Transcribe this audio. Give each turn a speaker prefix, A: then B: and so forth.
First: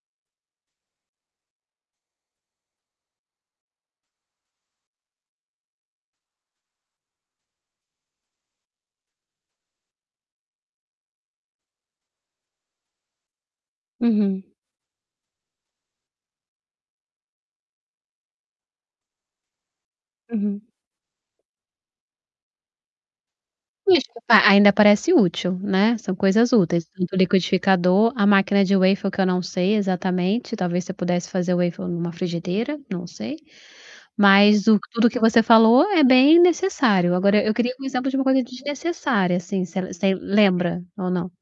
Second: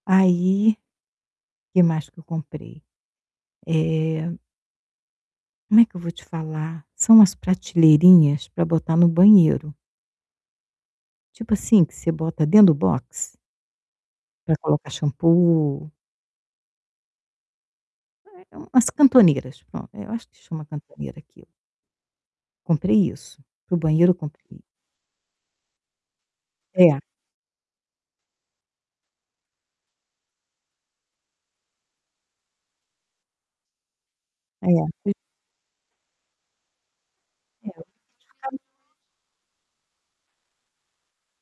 A: Aí, que mais que eu comprei? Eh como é que eu vou te falar? São umas prateleirinhas para botar no banheiro. Tipo, assim, que você bota dentro do box
B: Uhum.
A: pra colocar shampoo? É, é umas cantoneiras, pronto. É, eu acho que
B: Uhum.
A: chama cantoneira aquilo. Comprei isso, para o banheiro eu
B: Desculpa,
A: comprei
B: ainda parece útil, né, são coisas úteis,
A: É.
B: tanto o liquidificador, a máquina de waffles, que eu não sei exatamente, talvez você pudesse fazer waffles numa frigideira, não sei. Mas
A: É,
B: o tudo
A: e
B: que você falou é bem necessário. Agora, eu
A: É, o
B: queria uma exemplo de uma coisa
A: liquidificador
B: desnecessária, assim, você você lembra ou não?